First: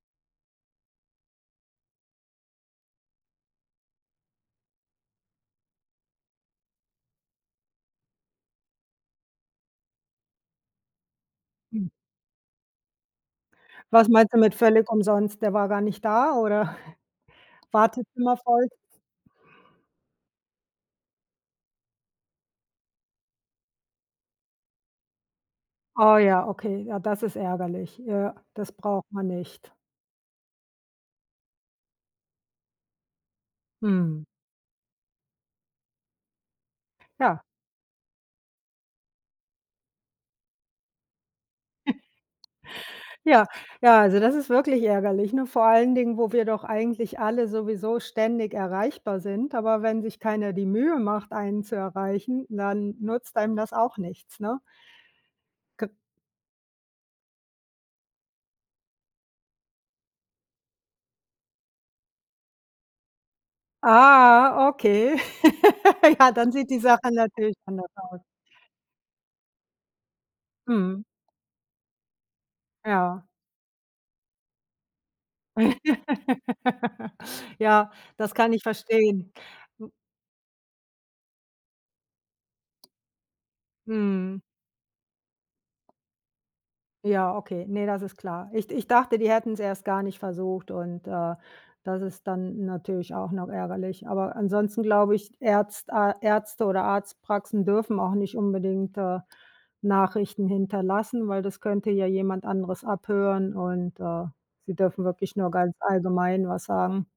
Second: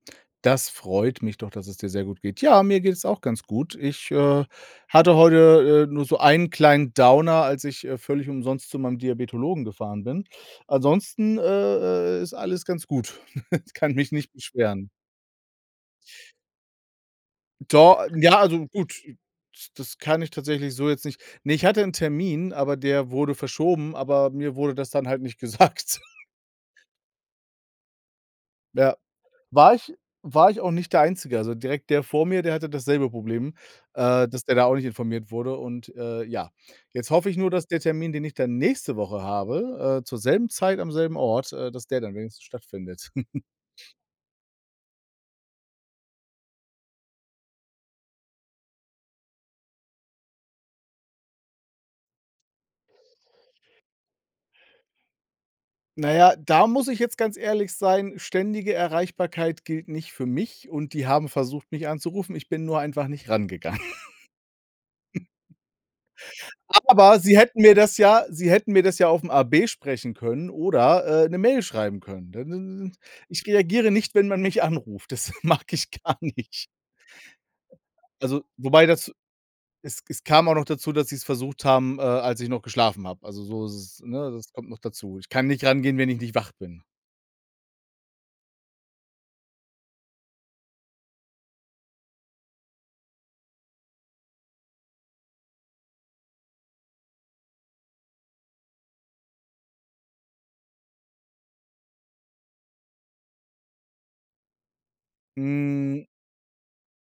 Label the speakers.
Speaker 1: Das freut mich doch, dass es dir sehr gut geht. Ja, mir geht's auch ganz gut. Ich, äh, hatte heute, äh, nur so einen kleinen Downer, als ich, äh, völlig umsonst zu meinem Diabetologen gefahren bin. Ansonsten,
Speaker 2: Hm.
Speaker 1: äh, äh, ist alles ganz gut. Ich kann
Speaker 2: Was
Speaker 1: mich nicht
Speaker 2: meinst du mit völlig
Speaker 1: beschweren.
Speaker 2: umsonst, der war gar nicht da, oder
Speaker 1: Do n
Speaker 2: Wartezimmer
Speaker 1: ja, also
Speaker 2: voll?
Speaker 1: gut, it das kann ich tatsächlich so jetzt nicht Ne, ich hatte 'n Termin, aber der wurde verschoben, aber mir wurde das dann halt nicht gesagt.
Speaker 2: Oh ja, okay, ja das ist ärgerlich. Ja. Das
Speaker 1: Ja,
Speaker 2: braucht man nicht.
Speaker 1: war ich war ich auch nicht der Einzige. Also direkt der vor mir, der hatte dasselbe Problem,
Speaker 2: Mhm.
Speaker 1: äh, dass der da auch nicht informiert wurde. Und, äh, ja, jetzt hoffe ich
Speaker 2: Ja.
Speaker 1: nur, dass der Termin, den ich dann nächste Woche habe, äh, zur selben Zeit, am selben Ort, äh, dass der dann wenigstens stattfindet.
Speaker 2: Ja, ja, also, das ist wirklich ärgerlich, ne? Vor allen Dingen, wo wir doch eigentlich alle sowieso ständig erreichbar sind. Aber wenn sich keiner die Mühe macht, einen zu erreichen, dann nutzt einem das auch nichts, ne? Kö
Speaker 1: Na ja, da muss ich jetzt ganz ehrlich sein, ständige Erreichbarkeit gilt nicht für mich und die haben versucht, mich anzurufen. Ich bin nur einfach nicht rangegangen.
Speaker 2: Ah, okay. Ja, dann sieht die Sache
Speaker 1: Aber sie
Speaker 2: natürlich
Speaker 1: hätten mir
Speaker 2: anders
Speaker 1: das
Speaker 2: aus.
Speaker 1: ja sie hätten mir das ja aufm AB sprechen können
Speaker 2: Mhm.
Speaker 1: oder, äh, 'ne Mail schreiben können. Dann n n
Speaker 2: Ja.
Speaker 1: ich reagiere nicht, wenn man mich anruft. Das mag ich gar nicht.
Speaker 2: Ja, das
Speaker 1: Also,
Speaker 2: kann ich
Speaker 1: wobei das
Speaker 2: verstehen. Hm.
Speaker 1: es es kam auch noch dazu, dass sie's versucht haben, äh, als ich noch geschlafen habe. Also, so ist's, ne?
Speaker 2: Mhm.
Speaker 1: Das kommt noch dazu. Ich kann nicht rangehen, wenn ich nicht wach bin.
Speaker 2: Ja, okay, ne, das ist klar. Ich ich dachte, die hätten's erst gar nicht versucht und, äh, das ist dann natürlich auch noch ärgerlich. Aber ansonsten glaube ich, Ärzt A Ärzte oder Arzt Praxen dürfen auch nicht unbedingt, äh, Nachrichten hinterlassen, weil das könnte ja jemand anderes abhören und, äh, sie dürfen wirklich nur ganz
Speaker 1: Hm.
Speaker 2: allgemein was sagen.